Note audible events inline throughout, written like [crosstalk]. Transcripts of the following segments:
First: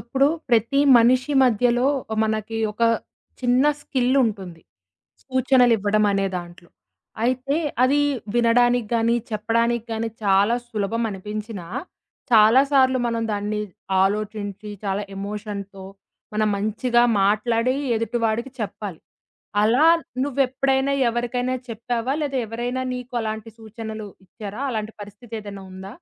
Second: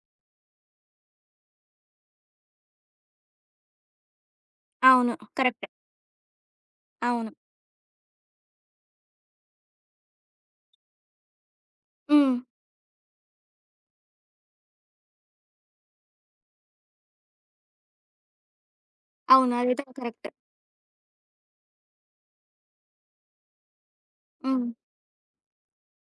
ఇప్పుడు ప్రతి మనిషి మధ్యలో మనకి ఒక చిన్న స్కిల్ ఉంటుంది. అవును. కరెక్ట్. సూచనలు ఇవ్వడం అనే దాంట్లో. అవును. అయితే అది వినడానికి గాని, చెప్పడానికి గాని చాలా సులభం అనిపించినా, హ్మ్. చాలా సార్లు మనం దాన్ని ఆలోచించి, చాలా ఎమోషన్‌తో మనం మంచిగా మాట్లాడి ఎదుటివాడికి చెప్పాలి. అవును. అదైతే అలా కరెక్ట్. నువ్వెప్పుడైనా ఎవరికైనా చెప్పావా? లేదా ఎవరైనా నీకు అలాంటి సూచనలు ఇచ్చారా? హ్మ్. అలాంటి పరిస్థితి ఏదైనా ఉందా?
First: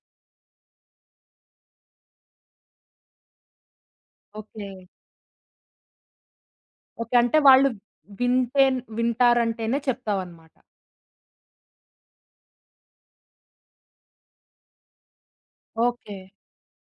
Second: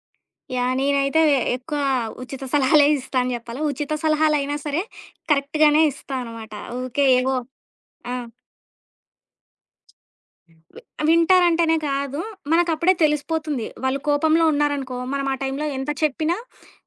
యాహ్! నేనైతే ఎక్కువ ఉచిత సలహాలే ఇస్తా అని జెప్పాలి. ఉచిత సలహాలైనా ఓకే. సరే కరెక్ట్‌గానే ఇస్తా అనమాట. ఊకే ఓకే. ఏవో అంటే వాళ్ళు ఆ! వింటారంటేనే చెప్తావన్నమాట. వి వింటారంటేనే కాదు. మనకప్పుడే తెలిసిపోతుంది. వాళ్ళు కోపంలో ఉన్నారనుకో, మనం ఆ టైంలో ఎంత ఓకే. చెప్పినా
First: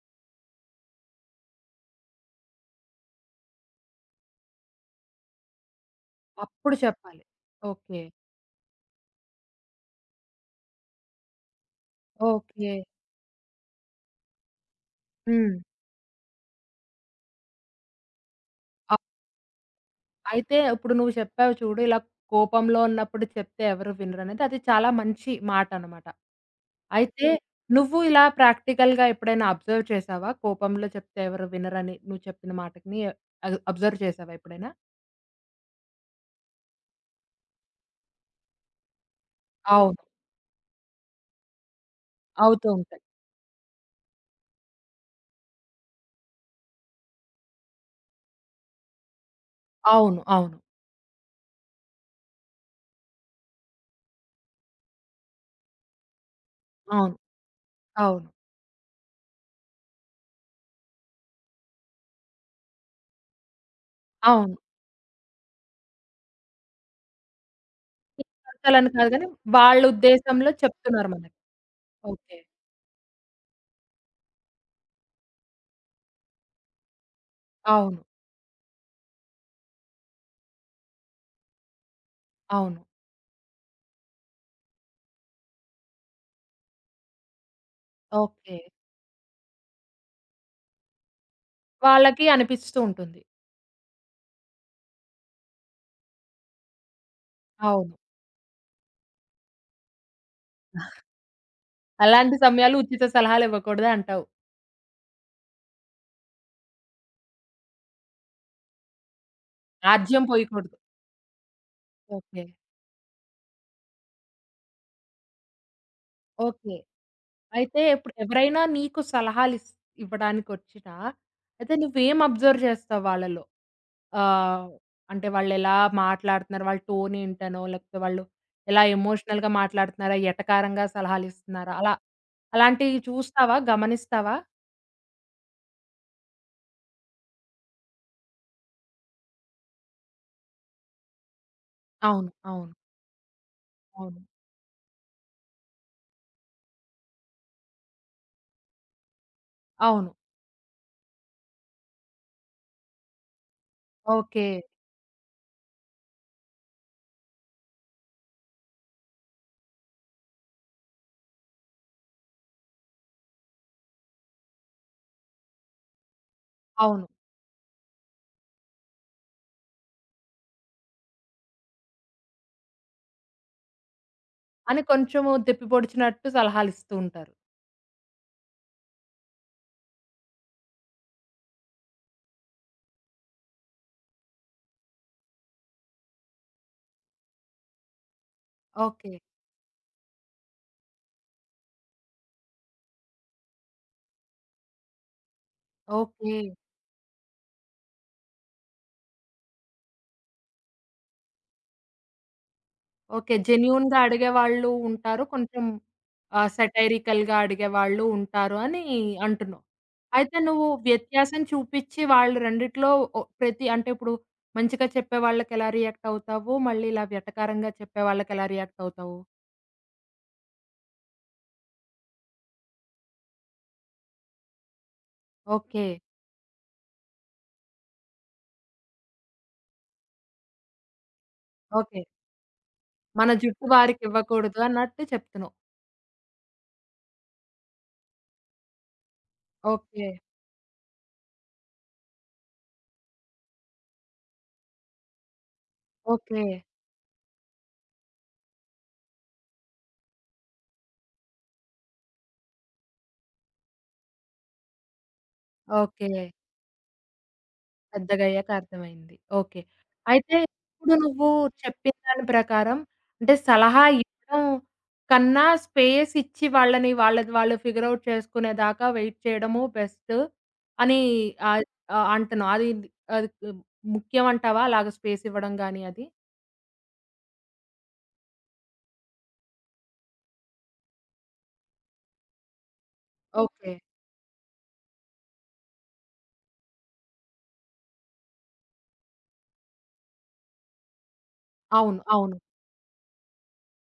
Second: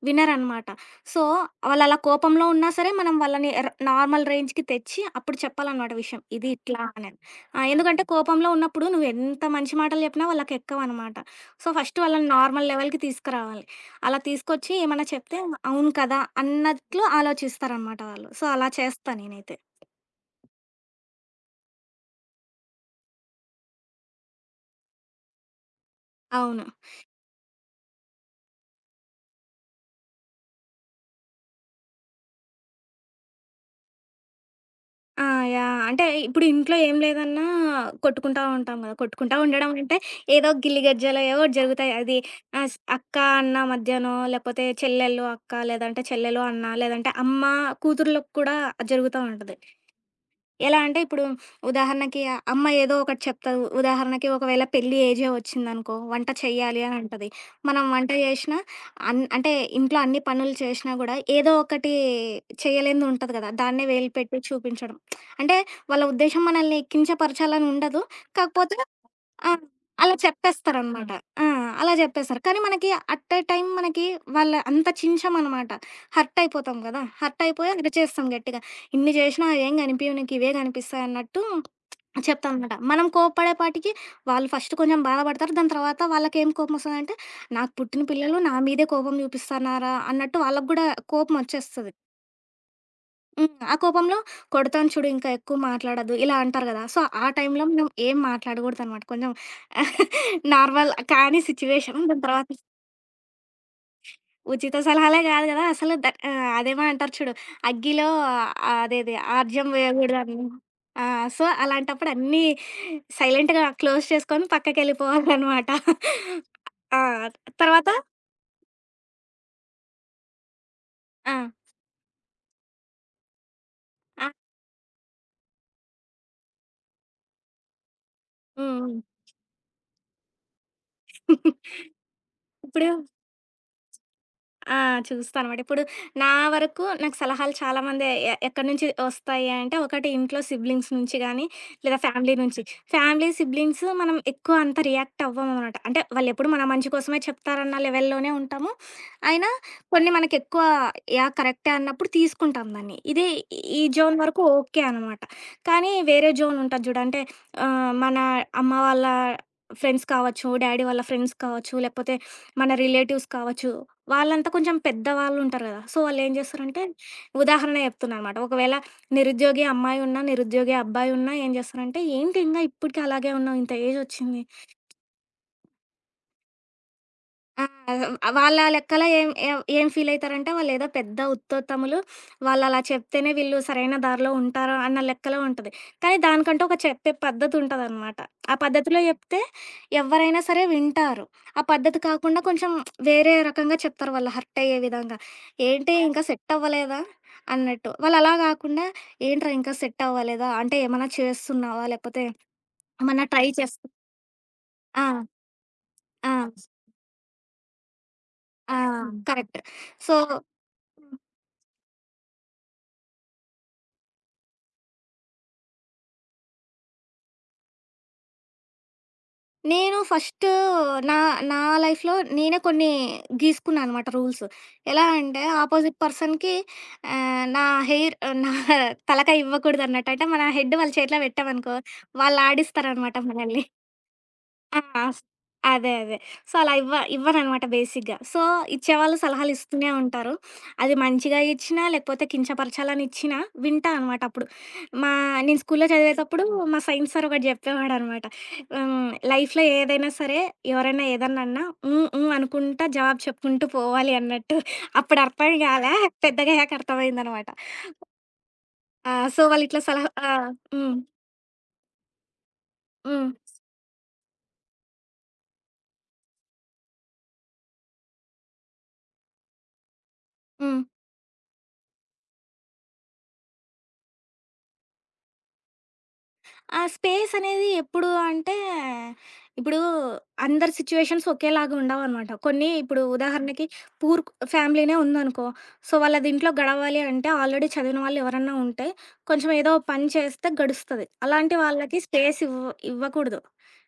వినరనమాట. సో, వాళ్ళలా కోపంలో ఉన్నా సరే, మనం వాళ్ళని నార్మల్ రేంజ్‌కి తెచ్చి అప్పుడు చెప్పాలనమాట విషయం. ఇది అప్పుడు ఇట్లా అనేది. చెప్పాలి. ఆ! ఓకే. ఎందుకంటే కోపంలో ఉన్నప్పుడు నువ్వెంత మంచి మాటలు చెప్పినా వాళ్ళకెక్కవనమాట. సో, ఫస్ట్ వాళ్ళని నార్మల్ ఓకే. లెవెల్‌కి తీసుకురావాలి. అలా తీసుకొచ్చి ఏమన్నా చెప్తే హ్మ్. అవును కదా! అన్నట్లు ఆలోచిస్తారనమాట వాళ్ళు. సో, అలా అప్ చేస్తా నేనైతే. అయితే ఇప్పుడు నువ్వు చెప్పావు చూడు, ఇలా కోపంలో ఉన్నప్పుడు చెప్తే ఎవరు వినరనేది. అది చాలా మంచి మాటనమాట. అవును. అయితే నువ్వు ఇలా ప్రాక్టికల్‌గా ఎప్పుడైనా అబ్జర్వ్ చేసావా? కోపంలో చెప్తే ఎవరు వినరని నువ్వు చెప్పిన మాటకిని అది అబ్జర్వ్ చేసావా ఎప్పుడైనా? ఆ! యాహ్! అంటే ఇప్పుడు ఇంట్లో ఏం లేదన్నా కొట్టుకుంటా ఉంటాం గదా! కొట్టుకుంటా ఉండడం అవును. అంటే ఏదో గిల్లి గజ్జలో ఏవో ఒకటి జరుగుతాయి. అది అవుతూ ఆహ్, స్ ఉంటాయి. అక్క, అన్న మధ్యనో లేకపోతే చెల్లెలు, అక్క లేదంటే చెల్లెలు, అన్న లేదంటే అమ్మ, కూతుర్లకు కూడా జరుగుతా ఉంటది. అవును. అవును. ఎలా అంటే ఇప్పుడు ఉదాహరణకి ఆ అమ్మ ఏదో ఒకటి చెప్తది. ఉదాహరణకి ఒకవేళ పెళ్లి ఏజే వచ్చిందనుకో, వంట చెయ్యాలి అని అవును. అంటది. మనం వంట అవును. జేషినా అంటే ఇంట్లో అన్ని పనులు చేషినా గూడా ఏదో ఒకటి చేయలేనిది ఉంటది గదా! దాన్నే వేలు పెట్టి అవును. చూపించడం. అంటే వాళ్ళ ఉద్దేశ్యం మనల్ని కించపరచాలని ఉండదు. కాకపోతే టీచర్లని కాదు గానీ, ఆ! వాళ్ళ అలా ఉద్దేశంలో చెప్తున్నారు చెప్పేస్తారనమాట. మనకి. ఆ! అలా ఓకే. జెప్పేస్తారు. కానీ మనకి అట్ ఏ టైమ్ మనకి వాళ్ళ అంత చించమనమాట. హర్ట్ అయిపోతాం గదా! హర్ట్ అయిపోయి అవును. అరిచేస్తాం గట్టిగా. ఇన్ని చేసినా ఏం కనిపియవు నీకివే కనిపిస్తాయన్నట్టు చెప్తానమాట. అవును. మనం కోప్పడేపాటికి వాళ్ళు ఫస్ట్ కొంచెం బాధపడతారు. దాని తర్వాత వాళ్ళకేం కోపమొస్తదంటే, నాకు పుట్టిన పిల్లలు నా ఓకే. మీదే కోపం చూపిస్తన్నారా అన్నట్టు వాళ్ళకి గూడా కోపమొచ్చేస్తది. వాళ్ళకి అనిపిస్తూ ఉంటుంది. హ్మ్. ఆ కోపంలో కొడతాను చూడు ఇంకా ఎక్కువ మాట్లాడొద్దు ఇలా అంటారు గదా! సో, ఆ టైంలో మనం అవును. ఏం మాట్లాడగూడదనమాట. కొంచెం [laughs] నార్మల్ కానీ సిచ్యువేషన్. దాని అలాంటి తర్వాత సమయాలు ఉచిత సలహాలివ్వకూడదంటావు. ఉచిత సలహాలే గాదు గదా! అసలు అదేమో అంటారు చూడు. అగ్గిలో ఆ, అదేది ఆర్జం ఆర్జ్యం వేయగూడదని. పోయకూడదు. ఆ! సో, అలాంటప్పుడు ఓకే. అన్నీ సైలెంట్‌గా క్లోజ్ చేసుకొని పక్కకెళ్ళిపోవాలనమాట. ఓకే. ఆ! అయితే తర్వాత ఇప్పుడు ఎవరైనా నీకు ఇవ్వడానికొచ్చినా, ఆ! అయితే నువ్వేం అబ్జర్వ్ చేస్తావు వాళ్ళలో? ఆ! ఆహ్, అంటే వాళ్ళెలా మాట్లాడుతున్నారు? వాళ్ళ టోన్ ఏంటనో, లేకపోతే వాళ్ళు హ్మ్. ఎలా హ్మ్. ఎమోషనల్‌గా మాట్లాడుతున్నారా? ఎటకారంగా [laughs] సలహాలిస్తున్నారా? అలా ఇప్పుడు అలాంటివి చూస్తావా? గమనిస్తావా? ఆ! చూస్తానమాట. ఇప్పుడు నా వరకు నాకు సలహాలు చాలామంది ఎక్కడి నుంచి ఒస్తాయి అంటే, ఒకటి ఇంట్లో సిబ్లింగ్స్ నుంచి గానీ, లేదా అవును. ఫ్యామిలీ నుంచి. అవును. ఫ్యామిలీ, సిబ్లింగ్స్ మనం అవును. ఎక్కువ అంత రియాక్ట్ అవ్వమనమాట. అంటే వాళ్ళెప్పుడు మన మంచి కోసమే చెప్తారన్న లెవెల్‌లోనే ఉంటాము. అయినా అవును. కొన్ని మనకెక్కువ యాహ్! కరెక్టే అన్నప్పుడు తీసుకుంటాం దాన్ని. ఇది ఈ జోన్ వరకు ఓకే. ఓకే అనమాట. కానీ వేరే జోన్ ఉంటది జూడు. అంటే మన అమ్మ వాళ్ళ ఫ్రెండ్స్ కావచ్చు, డ్యాడీ వాళ్ళ ఫ్రెండ్స్ కావచ్చు, లేకపోతే మన రిలేటివ్స్ కావచ్చు. వాళ్ళంతా కొంచెం పెద్దవాళ్ళుంటారు గదా! సో, వాళ్ళేం జేస్తారంటే అవును. ఉదాహరణ చెప్తున్నా అనమాట. ఒకవేళ నిరుద్యోగి అమ్మాయున్నా, నిరుద్యోగి అబ్బాయున్నా ఏం జేస్తారంటే, "ఏంటి ఇంగా ఇప్పటికి అలాగే ఉన్నావు? ఇంత ఏజొచ్చింది. అని కొంచెము దెప్పి పొడిచినట్టు సలహాలిస్తూ ఉంటారు. ఆ! వాళ్ళ లెక్కల ఏం ఏం ఏం ఫీలయితారంటే వాళ్ళేదో పెద్ద ఉత్తోత్తములు, వాళ్ళలా చెప్తేనే వీళ్ళు సరైన దారిలో ఉంటారు అన్న లెక్కలో ఉంటది. కానీ దానికంటూ ఒక చెప్పే పద్ధతుంటదనమాట. ఆ పద్ధతిలో ఓకే. చెప్తే ఎవ్వరైనా సరే వింటారు. ఆ పద్ధతి కాకుండా కొంచెం వేరే రకంగా చెప్తారు వాళ్ళు హర్టయ్యే విధంగా. ఏంటి ఇంకా ఓకే. సెట్టవ్వలేదా? అన్నట్టు. వాళ్ళలా గాకుండా ఏంట్రా ఇంకా సెట్టవ్వలేదా? అంటే ఏమన్నా చేస్తున్నావా? లేపోతే ఏమన్నా ఓకే. ట్రై చేస్తు జెన్యూన్‌గా అడిగేవాళ్ళు ఆ! ఉంటారు. కొంచెం ఆ! సెటైరికల్‌గా అడిగేవాళ్ళు ఉంటారు ఆ! అని కరెక్ట్. అంటున్నావు. సో అయితే నువ్వు వ్యత్యాసం చూపిచ్చి వాళ్ళు రెండిట్లో ప్రతి అంటే ఇప్పుడు మంచిగా చెప్పే వాళ్ళకెలా రియాక్ట్ అవుతావు? మళ్ళీ ఇలా వెటకారంగా చెప్పే వాళ్ళకెలా రియాక్ట్ అవుతావు? నేను ఫస్టు నా నా లైఫ్‌లో నేనే కొన్ని గీసుకున్నా అనమాట రూల్స్. ఎలా అంటే ఓకే. ఆపోజిట్ పర్సన్‌కి ఆహ్, నా హెయిర్ నా తలకాయ ఇవ్వకూడదన్నట్టు. అంటే మన హెడ్ వాళ్ళ చేతిలో పెట్టామనుకో ఓకే. వాళ్ళు ఆడిస్తారనమాట మన జుట్టు మనల్ని. వారికివ్వకూడదు ఆ! అన్నట్టు స్ చెప్తున్నావు. అదే. అదే. సో, అలా ఇవ్వననమాట బేసిక్‌గా. సో, ఇచ్చేవాళ్ళు సలహాలిస్తూనే ఓకే. ఉంటారు. అది మంచిగా ఇచ్చినా, లేకపోతే కించపరచాలని ఇచ్చినా వింటా అనమాట అప్పుడు. మా నేను స్కూల్లో ఓకే. చదివేతప్పుడు మా సైన్స్ సార్ ఒకటి జెప్పేవాడనమాట. హ్మ్. లైఫ్‌లో ఏదైనా సరే, ఎవరైనా ఏదన్నా అన్నా హ్మ్. హ్మ్. అనుకుంటా జవాబు చెప్పుకుంటూ పోవాలి అన్నట్టు. అప్పుడు అర్థం గాలే. ఓకే. పెద్దగయ్యాక అర్థమైందనమాట. పెద్దగయ్యాక ఆ! అర్థమైంది. So, okay. వాళ్ళిట్లా సలహా ఆ! అయితే ఇప్పుడు హ్మ్. నువ్వు చెప్పిన దాని ప్రకారం హ్మ్. అంటే సలహా ఇవ్వడం కన్నా స్పేస్ ఇచ్చి వాళ్ళని వాళ్ళది వాళ్ళు ఫిగర్ ఔట్ చేసుకునేదాకా వెయిట్ చేయడము బెస్ట్ హ్మ్. అని ఆహ్, ఆహ్, అంటున్నావు. అది అది ముఖ్యం అంటావా? అలాగ స్పేస్ ఇవ్వడం గాని అది? ఆ స్పేస్ అనేది ఎప్పుడు అంటే, ఇప్పుడు అందరి సిచ్యుయేషన్స్ ఒకేలాగా ఉండవనమాట. కొన్ని ఇప్పుడు హ్మ్. ఉదాహరణకి ఓకే. పూర్ ఫ్యామిలీనే ఉందనుకో, సో వాళ్ళది ఇంట్లో గడవాలి అంటే ఆల్రెడీ చదివిన వాళ్ళు ఎవరన్నా ఉంటే, కొంచెం ఏదో ఒక పని చేస్తే గడుస్తది. అలాంటి వాళ్ళకి అవును. అవును. స్పేస్ ఇవ్వకూడదు.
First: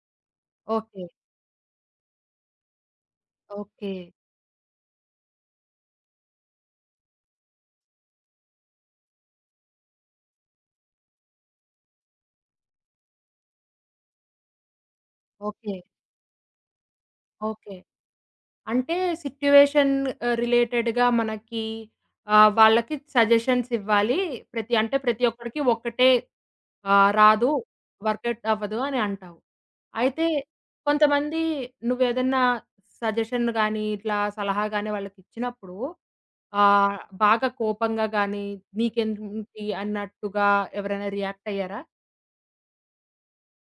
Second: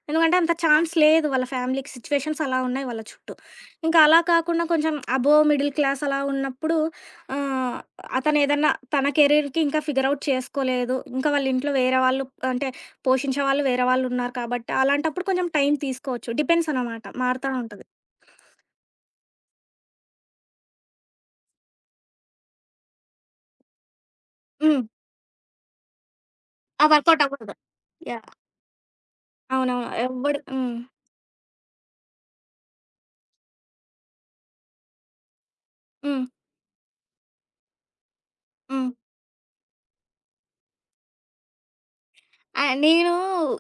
ఎందుకంటే అంత ఛాన్స్ ఓకే. లేదు వాళ్ళ ఫ్యామిలీకి సిచ్యుయేషన్స్ అలా ఉన్నాయి వాళ్ళ చుట్టూ. ఓకే. ఇంకా అలా కాకుండా కొంచెం అబోవ్ మిడిల్ క్లాస్ అలా ఉన్నప్పుడు ఆహ్, అతను ఏదన్నా తన కెరీర్‌కి ఇంకా ఫిగర్ ఔట్ చేసుకోలేదు. ఇంకా వాళ్ళ ఇంట్లో వేరే వాళ్ళు అంటే పోషించే వాళ్ళు వేరే వాళ్ళున్నారు కాబట్టి, అలాంటప్పుడు కొంచెం టైం ఓకే. తీసుకోవచ్చు. డిపెండ్స్ అనమాట. మారుతా ఓకే. ఉంటది. అంటే సిట్యుయేషన్ రిలేటెడ్‌గా మనకి వాళ్ళకి సజెషన్స్ ఇవ్వాలి. ప్రతి హ్మ్. అంటే ప్రతి ఒక్కడికి ఒక్కటే ఆ! వర్కౌట్ రాదు. అవ్వదు. యాహ్! వర్కౌట్ అవ్వదు అని అంటావు. అవునవును. అయితే ఎవ్వడు హ్మ్. కొంతమంది నువ్వేదన్నా సజెషన్ గాని, ఇట్లా సలహా గాని వాళ్ళకిచ్చినప్పుడు హ్మ్. ఆహ్, బాగా కోపంగా గాని, హ్మ్. నీకేంటి అన్నట్టుగా ఎవరైనా రియాక్ట్ అయ్యారా? ఆ! నేను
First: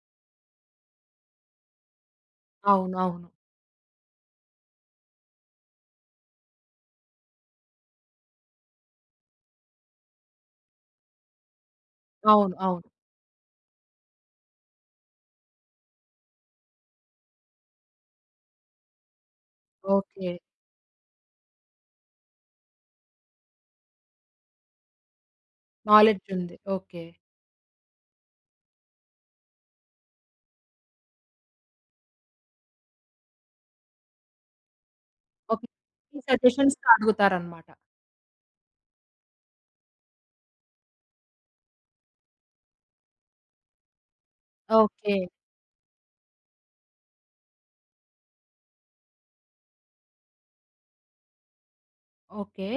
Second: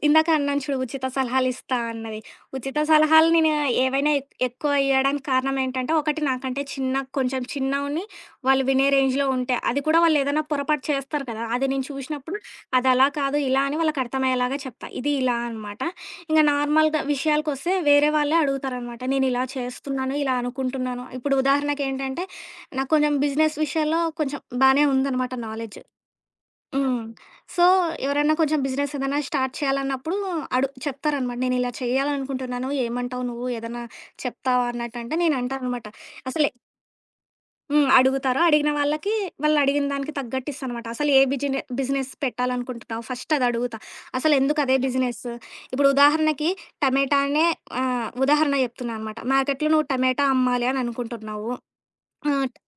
ఇందాక అన్నాను చూడు ఉచిత సలహాలిస్తా అన్నది. ఉచిత అవును. అవును. సలహాలు నేను ఏవైనా ఎక్కువ ఇయ్యడానికి కారణం ఏంటంటే, ఒకటి నాకంటే చిన్న కొంచెం చిన్నవుని వాళ్ళు వినే రేంజ్‌లో ఉంటే, అది కూడా వాళ్ళేదైనా పొరపాటు చేస్తారు కదా! అది నేను చూషినప్పుడు అవును. అవును. అదలా కాదు, ఇలా అని వాళ్ళకర్థమయ్యేలాగా చెప్తా. ఇది ఇలా అనమాట. ఇంక నార్మల్‌గా విషయాలకొస్తే వేరే వాళ్ళే అడుగుతారనమాట. నేనిలా చేస్తున్నాను, ఓకే. ఇలా అనుకుంటున్నాను. ఇప్పుడు ఉదాహరణకేంటంటే, నాకు కొంచెం బిజినెస్ విషయాల్లో కొంచెం బానే ఉందనమాట నాలెడ్జ్. నాలెడ్జ్ ఉంది. ఓకే. హ్మ్. సో, ఎవరైనా కొంచెం బిజినెస్ ఏదైనా స్టార్ట్ చేయాలన్నప్పుడు చెప్తారనమాట. నేనిలా చేయాలనుకుంటున్నాను. ఏమంటావు నువ్వు? ఏదన్నా చెప్తావా? అన్నట్టంటే ఓకే. నేనంటాననమాట. ఈ అసలే సజెషన్స్ అడుగుతారనమాట. హ్మ్. అడుగుతారు. అడిగిన వాళ్ళకి వాళ్ళడిగిన దానికి తగ్గట్టు ఇస్తాననమాట. అసలు ఏ బిజినెస్ పెట్టాలనుకుంటున్నావు? ఫస్ట్ అదడుగుతా. అసలెందుకు అదే ఓకే. బిజినెస్? ఇప్పుడు ఉదాహరణకి టమాటానే ఉదాహరణ చెప్తున్నా అనమాట. మార్కెట్‌లో నువ్వు టమాటా అమ్మాలి అని అనుకుంటున్నావు. ఆహ్, ఓకే.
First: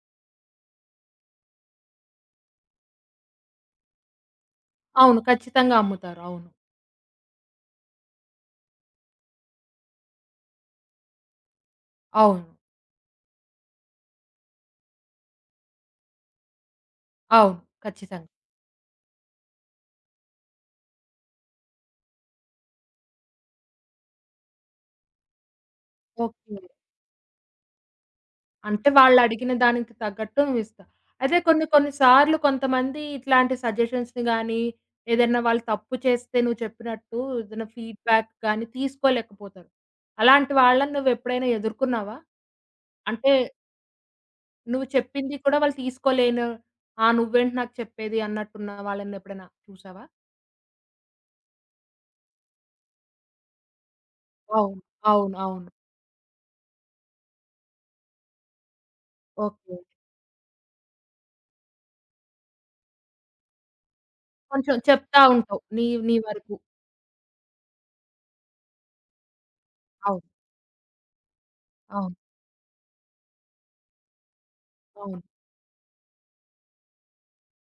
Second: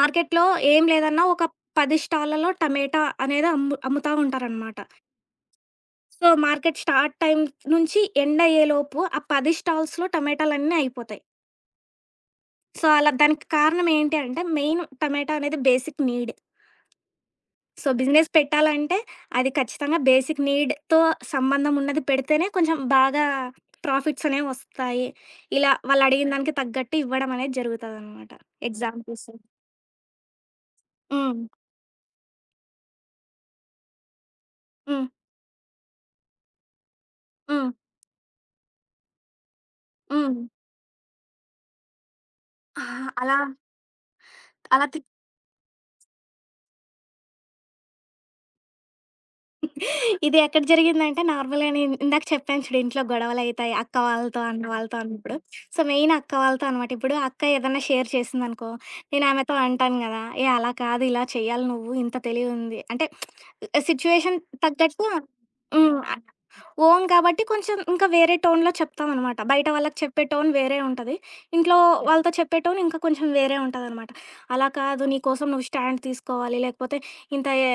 మార్కెట్‌లో ఏం లేదన్నా ఒక 10 స్టాల్లలో టమాటా అనేది అమ్ముతా ఉంటారనమాట. అవును. ఖచ్చితంగా అమ్ముతారు. సో, అవును. మార్కెట్ స్టార్ట్ టైమ్ నుంచి ఎండ్ అయ్యేలోపు ఆ 10 స్టాల్స్‌లో టమాటాలన్నీ అయిపోతాయి. అవును. సో, అలా దానికి కారణం ఏంటి అంటే మెయిన్ టమాటా అనేది బేసిక్ నీడ్. అవును. సో, ఖచ్చితంగా. బిజినెస్ పెట్టాలంటే అది ఖచ్చితంగా బేసిక్ నీడ్‌తో సంబంధం ఉన్నది పెడితేనే కొంచెం బాగా ప్రాఫిట్స్ అనేవి వస్తాయి. ఇలా వాళ్ళు అడిగిన దానికి ఓకే. తగ్గట్టు ఇవ్వడం అనేది జరుగుతదనమాట. అంటే ఎగ్జాంపుల్స్. వాళ్ళడిగిన దానికి తగ్గట్టు నువ్విస్తావు. అయితే హ్మ్. కొన్ని కొన్ని సార్లు కొంతమంది ఇట్లాంటి సజెషన్స్‌ని గానీ, హ్మ్. ఏదైనా వాళ్ళు తప్పు చేస్తే నువ్వు చెప్పినట్టు ఏదైనా హ్మ్. ఫీడ్‌బ్యాక్ గానీ తీసుకోలేకపోతారు. హ్మ్. అలాంటి వాళ్ళని నువ్వెప్పుడైనా ఎదుర్కొన్నావా? అహా! అంటే అలా నువ్వు అలా తి చెప్పింది కూడా వాళ్ళు తీసుకోలేను. ఆ! నువ్వేంటి నాకు చెప్పేది అన్నట్టున్న వాళ్ళనెప్పుడైనా చూసావా? ఇది ఎక్కడ జరిగిందంటే నార్మల్‌గా నేను ఇందాక చెప్పాను చూడు ఇంట్లో గొడవలయితాయి అక్క వాళ్ళతో, అన్న అవును. వాళ్ళతో అవును. అన్నప్పుడు. అవును. సో, మెయిన్ అక్క వాళ్ళతో అనమాట. ఇప్పుడు అక్క ఏదన్నా షేర్ చేసిందనుకో, నేను ఆమెతో ఓకే. అంటాను గదా! "ఏహ్! అలా కాదు ఇలా చేయాలి నువ్వు ఇంత తెలివుంది." అంటే సిట్యుయేషన్ కొంచెం తగ్గట్టు చెప్తా ఉంటావు. నీ హ్మ్. నీ వరకు. ఓన్ కాబట్టి కొంచెం ఇంకా వేరే టోన్‌లో చెప్తామనమాట. బయట వాళ్ళకి చెప్పే అవును. టోన్ వేరే ఉంటది. ఇంట్లో ఓకే. అవును. వాళ్ళతో చెప్పే టోన్ ఇంకా కొంచెం వేరే ఉంటదనమాట. అలా కాదు నీ అవును. కోసం నువ్వు స్టాండ్ తీసుకోవాలి. లేకపోతే ఇంత ఏ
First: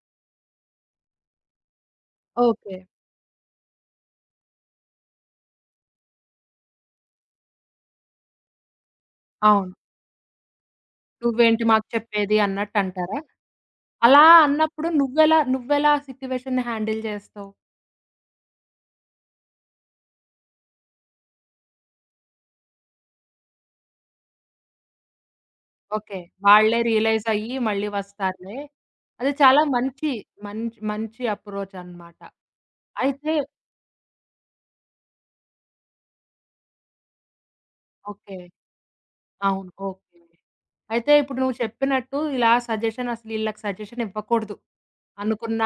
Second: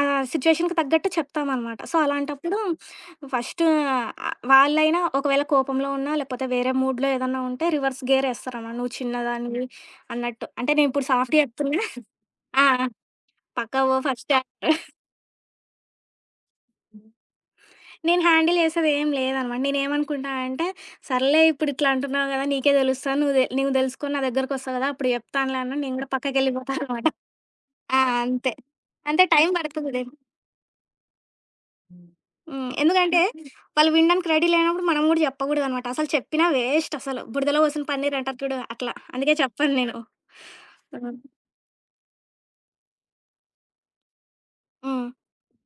ఆ సిట్యుయేషన్‌కి తగ్గట్టు చెప్తామనమాట. సో, అలాంటప్పుడు ఓకే. ఓకే. ఫస్ట్ ఆహ్, వాళ్ళైనా ఒకవేళ కోపంలో ఉన్నా, లేకపోతే వేరే మూడ్‌లో ఏదన్నా ఉంటే రివర్స్ గేర్ ఏస్తారనమాట. నువ్వు చిన్నదానివి అవును. అన్నట్టు. అంటే నేనిప్పుడు సాఫ్ట్‌గా "నువ్వేంటి చెప్తున్నా. మాకు చెప్పేది" ఆ! ఆ! అన్నట్టంటారా? పక్కకు పో అలా ఫస్ట్ అన్నప్పుడు నువ్వెలా నువ్వెలా ఆ సిట్యుయేషన్‌ని హ్యాండిల్ చేస్తావు? నేను హ్యాండిల్ చేసేది ఏం లేదనమాట. నేనేమనుకుంటా అంటే, సర్లే ఇప్పుడు ఇట్లా అంటున్నావు కదా! నీకే తెలుస్తది. నువ్వు తెలుసుకొని నా దగ్గరకొస్తావు కదా! అప్పుడు చెప్తానులే అన్నా. నేను కూడా ఓకే. వాళ్ళే పక్కకెళ్ళిపోతాననమాట. రియలైజ్ అయ్యి మళ్ళీ ఆ! అంతే. వస్తారులే. అంటే అది టైం చాలా పడతది. మంచి మంచి మంచి అప్రోచ్ అన్నమాట. హ్మ్. ఎందుకంటే, అయితే వాళ్ళు వినడానికి రెడీ లేనప్పుడు మనం కూడా చెప్పకూడదనమాట. అసలు చెప్పినా వేస్ట్ అసలు. బురదలో పోసిన పన్నీర్ ఓకే. అంటారు చూడు అట్లా. అందుకే అవును. చెప్పను నేను. ఓకే. అయితే హ్మ్. ఇప్పుడు నువ్వు చెప్పినట్టు ఇలా సజెషన్ అసలు ఈళ్ళకి సజెషన్ ఇవ్వకూడదు హ్మ్. అనుకున్న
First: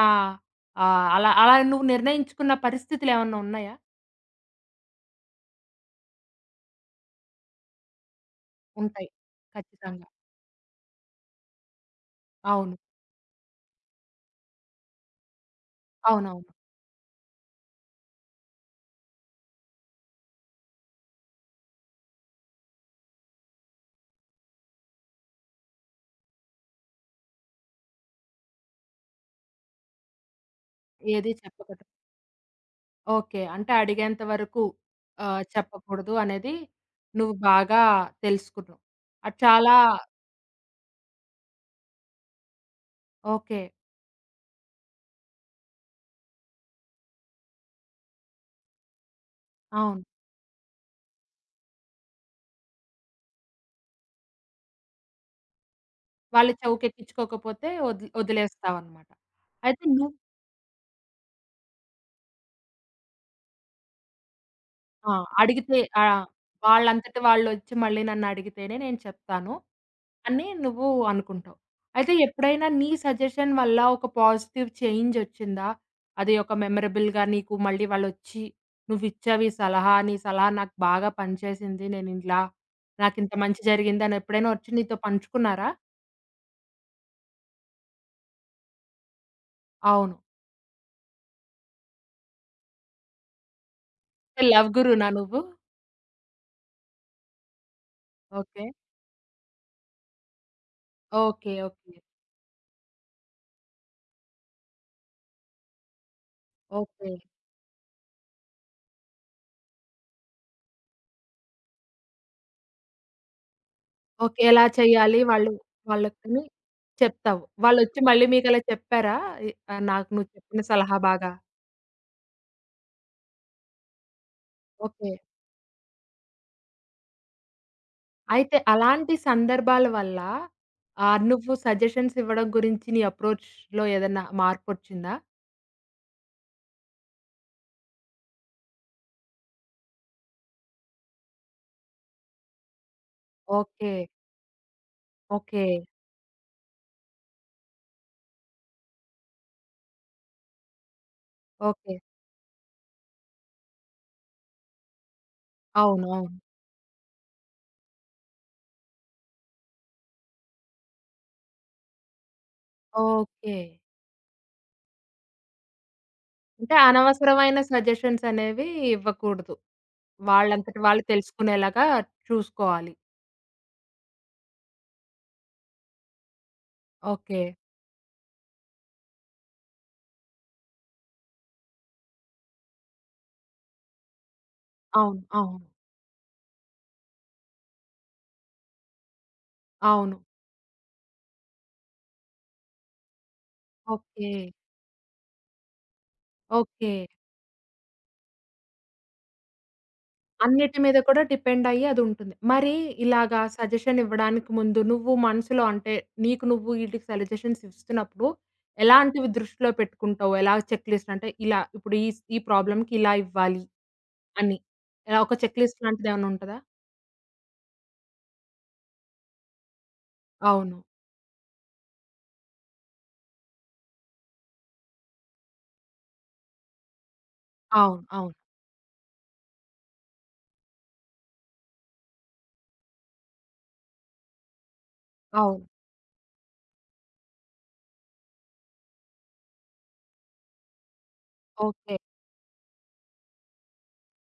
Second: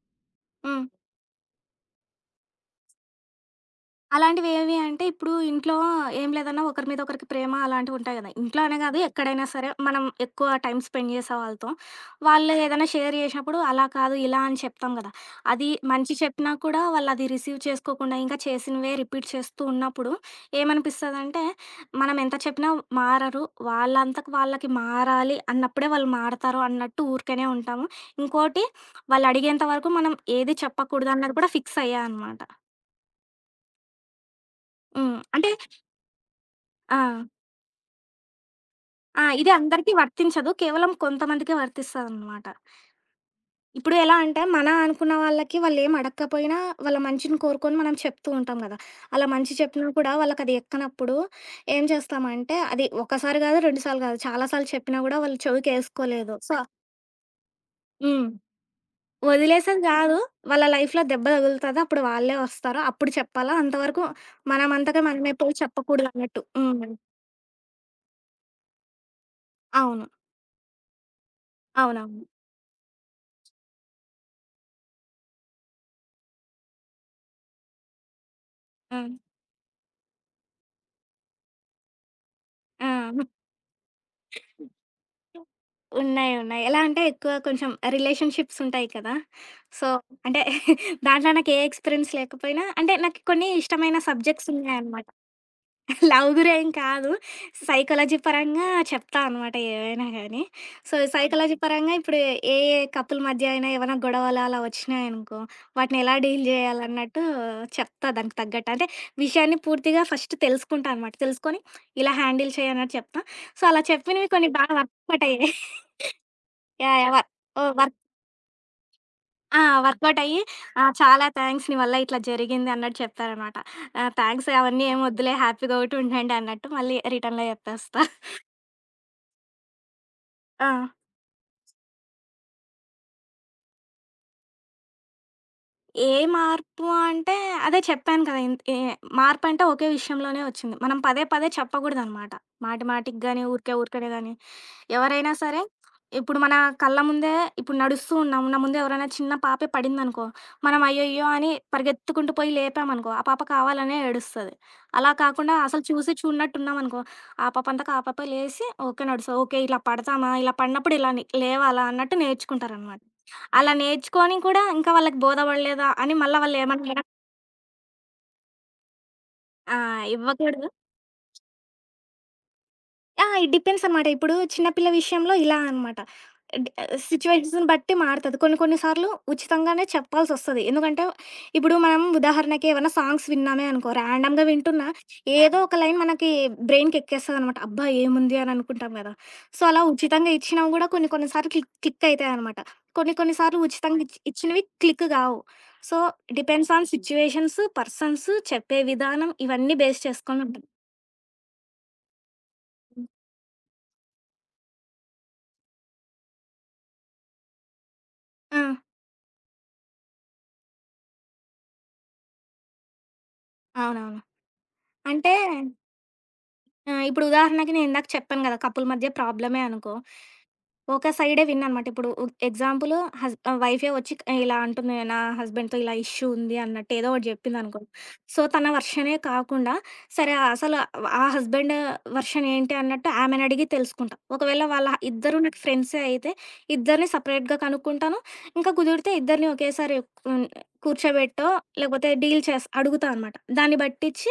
హ్మ్. ఆహ్, అలా అలా నువ్వు నిర్ణయించుకున్న పరిస్థితులేమన్నా ఉన్నాయా? అలాంటివి ఏవి అంటే ఇప్పుడు ఇంట్లో ఏం లేదన్నా ఒకరి మీద ఒకరికి ప్రేమ అలాంటివి ఉంటాయి కదా. ఇంట్లో అనే కాదు ఉంటాయి. ఎక్కడైనా సరే మనం ఖచ్చితంగా. ఎక్కువ టైమ్ స్పెండ్ చేసే వాళ్ళతో. వాళ్ళు అవును. ఏదైనా షేర్ చేసినప్పుడు అలా కాదు ఇలా అని చెప్తాం కదా! అది మంచి అవునవును. చెప్పినా కూడా వాళ్ళు అది రిసీవ్ చేసుకోకుండా ఇంకా చేసినవే రిపీట్ చేస్తూ ఉన్నప్పుడు ఏమనిపిస్తదంటే మనం ఎంత చెప్పినా మారరు. వాళ్ళంతకు వాళ్ళకి మారాలి అన్నప్పుడే వాళ్ళు మారతారు అన్నట్టు ఊరికనే ఉంటాము. ఇంకోటి వాళ్ళు అడిగేంత వరకు మనం ఏది చెప్పకూడదు ఏది అన్నది కూడా ఫిక్స్ చెప్పకూడదు. అయ్యా అనమాట. ఓకే. అంటే అడిగేంత వరకు హ్మ్. అంటే చెప్పకూడదు అనేది ఆ! నువ్వు బాగా తెలుసుకున్నావు. ఆ! అది ఇది చాలా అందరికీ వర్తించదు. కేవలం కొంతమందికే వర్తిస్తదనమాట. ఓకే. ఇప్పుడు ఎలా అంటే, మన అనుకున్న వాళ్ళకి వాళ్ళేం అడక్కపోయినా వాళ్ళ మంచిని కోరుకొని మనం చెప్తూ ఉంటాం గదా! అలా మంచి చెప్పినా అవును. కూడా వాళ్ళకది ఎక్కనప్పుడు ఏం చేస్తామంటే, అది ఒకసారి గాదు, 2 సార్లు గాదు, చాలా సార్లు చెప్పినా గూడా వాళ్ళు చెవికేసుకోలేదు. వాళ్ళు సో చెవుకెక్కించుకోకపోతే వదిలి హ్మ్. వదిలేస్తావన్నమాట. అయితే వదిలేసేది నువ్వు గాదు. వాళ్ళ లైఫ్‌లో దెబ్బ తగులుతది. అప్పుడు వాళ్ళే వస్తారు. అప్పుడు చెప్పాలా. అంతవరకు మనమంతగా ఆ! మనమే పోయి అడిగితే ఆ! చెప్పకూడదన్నట్టు. హ్మ్. వాళ్ళంతట వాళ్ళొచ్చి మళ్ళీ నన్నడిగితేనే నేను చెప్తాను. అవును. అని నువ్వు అనుకుంటావు. అయితే అవునవును. ఎప్పుడైనా నీ సజెషన్ వల్ల ఒక పాజిటివ్ చేంజొచ్చిందా? అది ఒక మెమరబుల్‌గా నీకు మళ్ళీ వాళ్ళొచ్చి హ్మ్. నువ్విచ్చావు ఈ సలహా, నీ సలహా నాకు బాగా పనిచేసింది. నేనిలా ఆ! నాకింత మంచి జరిగిందని ఎప్పుడైనా వచ్చి నీతో పంచుకున్నారా? ఉన్నాయి. ఉన్నాయి. ఎలా అంటే ఎక్కువ కొంచెం రిలేషన్‌షిప్స్ ఉంటాయి కదా! సో, అవును. అంటే [laughs] దాంట్లో నాకు ఏ ఎక్స్‌పీరియన్స్ లేకపోయినా అంటే నాకు కొన్ని ఇష్టమైన సబ్జెక్ట్స్ లవ్ ఉన్నాయన్నమాట. గురునా నువ్వు? [laughs] లవ్ గురేం కాదు. Psychology okay. పరంగా చెప్తా అనమాట ఏవైనా గానీ. So, okay. సైకాలజీ పరంగా ఓకే. ఇప్పుడు ఏ ఏ కపుల్ మధ్య అయినా ఏవైనా గొడవలు అలా వచ్చినాయనుకో, వాటిని ఎలా డీల్ ఓకే. జేయాలన్నట్టు చెప్తా దానికి తగ్గట్టు. అంటే విషయాన్ని పూర్తిగా ఫస్ట్ తెలుసుకుంటా అనమాట. తెలుసుకొని ఇలా హ్యాండిల్ చేయి అన్నట్టు చెప్తా. సో, అలా చెప్పినవి ఓకే. కొన్ని ఎలా బాగా చేయాలి వర్కౌట్ వాళ్ళు అయ్యాయి. వాళ్ళకని యాహ్! యాహ్! వ చెప్తావు. ఓహ్! వర్క్ వాళ్ళొచ్చి మళ్ళీ మీకలా చెప్పారా? ఆ! నాకు వర్కౌట్ నువ్వు అయ్యి చెప్పిన ఆ! సలహా చాలా బాగా థాంక్స్ నీ వల్ల ఇట్లా జరిగింది అన్నట్టు చెప్తారనమాట. ఆ! థాంక్స్ అవన్నీ ఏమి ఓకే. వద్దులే హ్యాపీగా ఒకటి ఉండండి అన్నట్టు మళ్ళీ రిటర్న్‌లో చెప్పేస్తా. అయితే అలాంటి సందర్భాల వల్ల ఆ! నువ్వు సజెషన్స్ ఇవ్వడం గురించి నీ అప్రోచ్‌లో ఏదన్నా మార్పొచ్చిందా? ఏ మార్పు అంటే అదే చెప్పాను కదా! ఇంత్ ఏ మార్పంటే ఒకే విషయంలోనే వచ్చింది. మనం పదే పదే చెప్పకూడదనమాట. మాటి మాటికి గాని, ఊరికే ఓకే. ఊరికనే గాని. ఎవరైనా సరే, ఓకే. ఇప్పుడు మన కళ్ళ ముందే ఇప్పుడు నడుస్తూ ఉన్నాం. నా ముందే ఎవరైనా చిన్న పాపే పడిందనుకో, మనం అయ్యయ్యో! అని ఓకే. పరిగెత్తుకుంటూ పోయి లేపామనుకో, ఆ పాప కావాలనే ఏడుస్తది. అలా కాకుండా అసలు అవును. చూసి అవును. చూడనట్టున్నామనుకో, ఆ పాపే లేసి ఓకే. నడుస్తది. ఓకే. ఇలా పడతామా? ఇలా పడినప్పుడు ఇలా ని లేవాలా? అన్నట్టు నేర్చుకుంటారనమాట. ఓకే. అలా నేర్చుకొని కూడా ఇంకా వాళ్ళకి బోధపడలేదా అని మళ్ళా అంటే వాళ్ళేమన్నా అనవసరమైన సజెషన్స్ అనేవి ఇవ్వకూడదు. ఆ! ఇవ్వకూడదు. వాళ్ళంతట వాళ్ళు తెలుసుకునేలాగా చూసుకోవాలి. ఆ! ఇట్ డిపెండ్స్ అనమాట. ఇప్పుడు చిన్న పిల్ల విషయంలో ఇలా అనమాట. డ్ ఓకే. సిట్యుయేషన్స్‌ని బట్టి మారతది. కొన్ని కొన్ని సార్లు ఉచితంగానే చెప్పాల్సొస్తది. ఎందుకంటే, ఇప్పుడు మనం ఉదాహరణకి ఏవన్నా సాంగ్స్ విన్నామే అనుకో, ర్యాండమ్‌గా వింటున్నా అవును. ఏదో అవును. ఒక లైన్ మనకి బ్రెయిన్‌కెక్కేస్తదనమాట. అబ్బా! ఏముంది అని అనుకుంటాం గదా! సో, అలా అవును. ఉచితంగా ఇచ్చినా గూడా కొన్ని కొన్ని సార్లు క్లిక్ క్లిక్ అయితాయనమాట. కొన్ని కొన్ని సార్లు ఉచితంగా ఇచ్ ఓకే. ఇచ్చినవి క్లిక్ గావు. So, depends on okay. Situations, persons, చెప్పే విధానం ఇవన్నీ బేస్ చేసుకొనుంటది. అన్నిటి మీద కూడా డిపెండ్ అయ్యి అదుంటుంది. మరి ఇలాగా సజెషన్ ఇవ్వడానికి ముందు నువ్వు మనసులో అంటే నీకు నువ్వు ఈటికి సజెషన్స్ ఇస్తున్నప్పుడు ఆ! ఎలాంటివి దృష్టిలో పెట్టుకుంటావు? ఎలా చెక్ లిస్ట్ అంటే ఇలా ఇప్పుడు ఈ ప్రాబ్లమ్‌కి ఇలా ఇవ్వాలి అవునవును. అని. ఇలా ఒక అంటే చెక్ లిస్ట్ లాంటిదేమన్నా ఉంటదా? ఆ! ఇప్పుడు ఉదాహరణకి నేను ఇందాక చెప్పాను గదా! కపుల్ మధ్య ప్రాబ్లమే అనుకో. అవును. ఒక సైడే విన్ అనమాట. ఇప్పుడు వైఫే వచ్చి క- ఇలా అంటుంది. నా హస్బెండ్‌తో ఇలా ఇష్యూ ఉంది అన్నట్టు ఏదో ఒకటి జెప్పిందనుకో. అవును. అవును. సో, తన వర్షనే కాకుండా సరే అసలు ఆ హస్బెండ్ వర్షన్ ఏంటి అన్నట్టు ఆమెనడిగి తెలుసుకుంటా. ఒకవేళ వాళ్ళ ఇద్దరు నాకు అవును. ఫ్రెండ్సే అయితే ఇద్దరిని సెపరేట్‌గా కనుక్కుంటాను. ఇంకా కుదిరితే ఇద్దరిని ఒకేసారి హ్మ్, కూర్చోబెట్టో ఓకే. లేకపోతే డీల్ చేస్ అడుగుతా అనమాట. దాన్ని బట్టిచ్చి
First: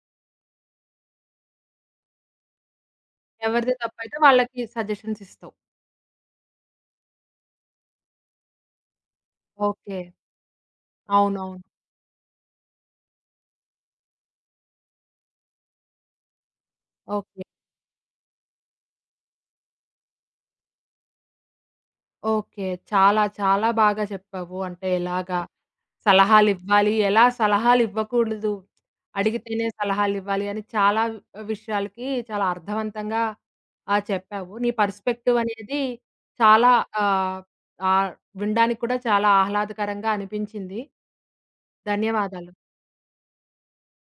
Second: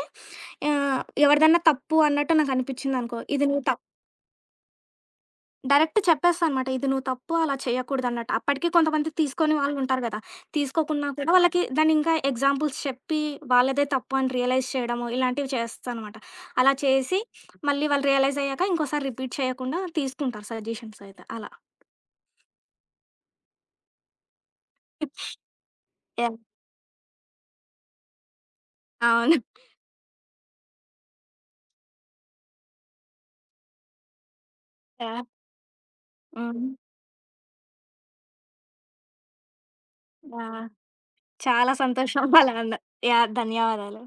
ఎవరిదన్నా తప్పు అన్నట్టు నాకు అనిపిచ్చిందనుకో. ఇది నీ ఎవరిది తప్పైతే వాళ్ళకి సజెషన్స్ ఇస్తావు. డైరెక్ట్ చెప్పేస్తా అనమాట. ఇది నువ్వు తప్పు అలా చేయకూడదన్నట్టు. అప్పటికి కొంతమంది తీసుకొని ఓకే. వాళ్ళుంటారు గదా! తీసుకోకున్నా కూడా అవునవును. వాళ్ళకి దాన్నింకా ఎగ్జాంపుల్స్ చెప్పి వాళ్ళదే తప్పు అని రియలైజ్ చేయడము ఇలాంటివి చేస్తా అనమాట. అలా చేసి ఓకే. మళ్ళీ వాళ్ళు రియలైజ్ అయ్యాక ఇంకోసారి రిపీట్ చేయకుండా తీసుకుంటారు సజెషన్స్ అయితే అలా. ఓకే. చాలా చాలా బాగా చెప్పావు. అంటే ఎలాగా యాహ్! సలహాలివ్వాలి, ఎలా సలహాలివ్వకూడదు, అవును. అడిగితేనే సలహాలివ్వాలి అని చాలా విషయాలకి చాలా అర్థవంతంగా చెప్పావు. నీ యాహ్! పర్స్పెక్టివ్ అనేది హ్మ్. చాలా ఆహ్, ఆహ్, వినడానికి కూడా చాలా ఆహ్లాదకరంగా యాహ్! అనిపించింది. చాలా సంతోషం ధన్యవాదాలు. అలా అన్న యాహ్! ధన్యవాదాలు.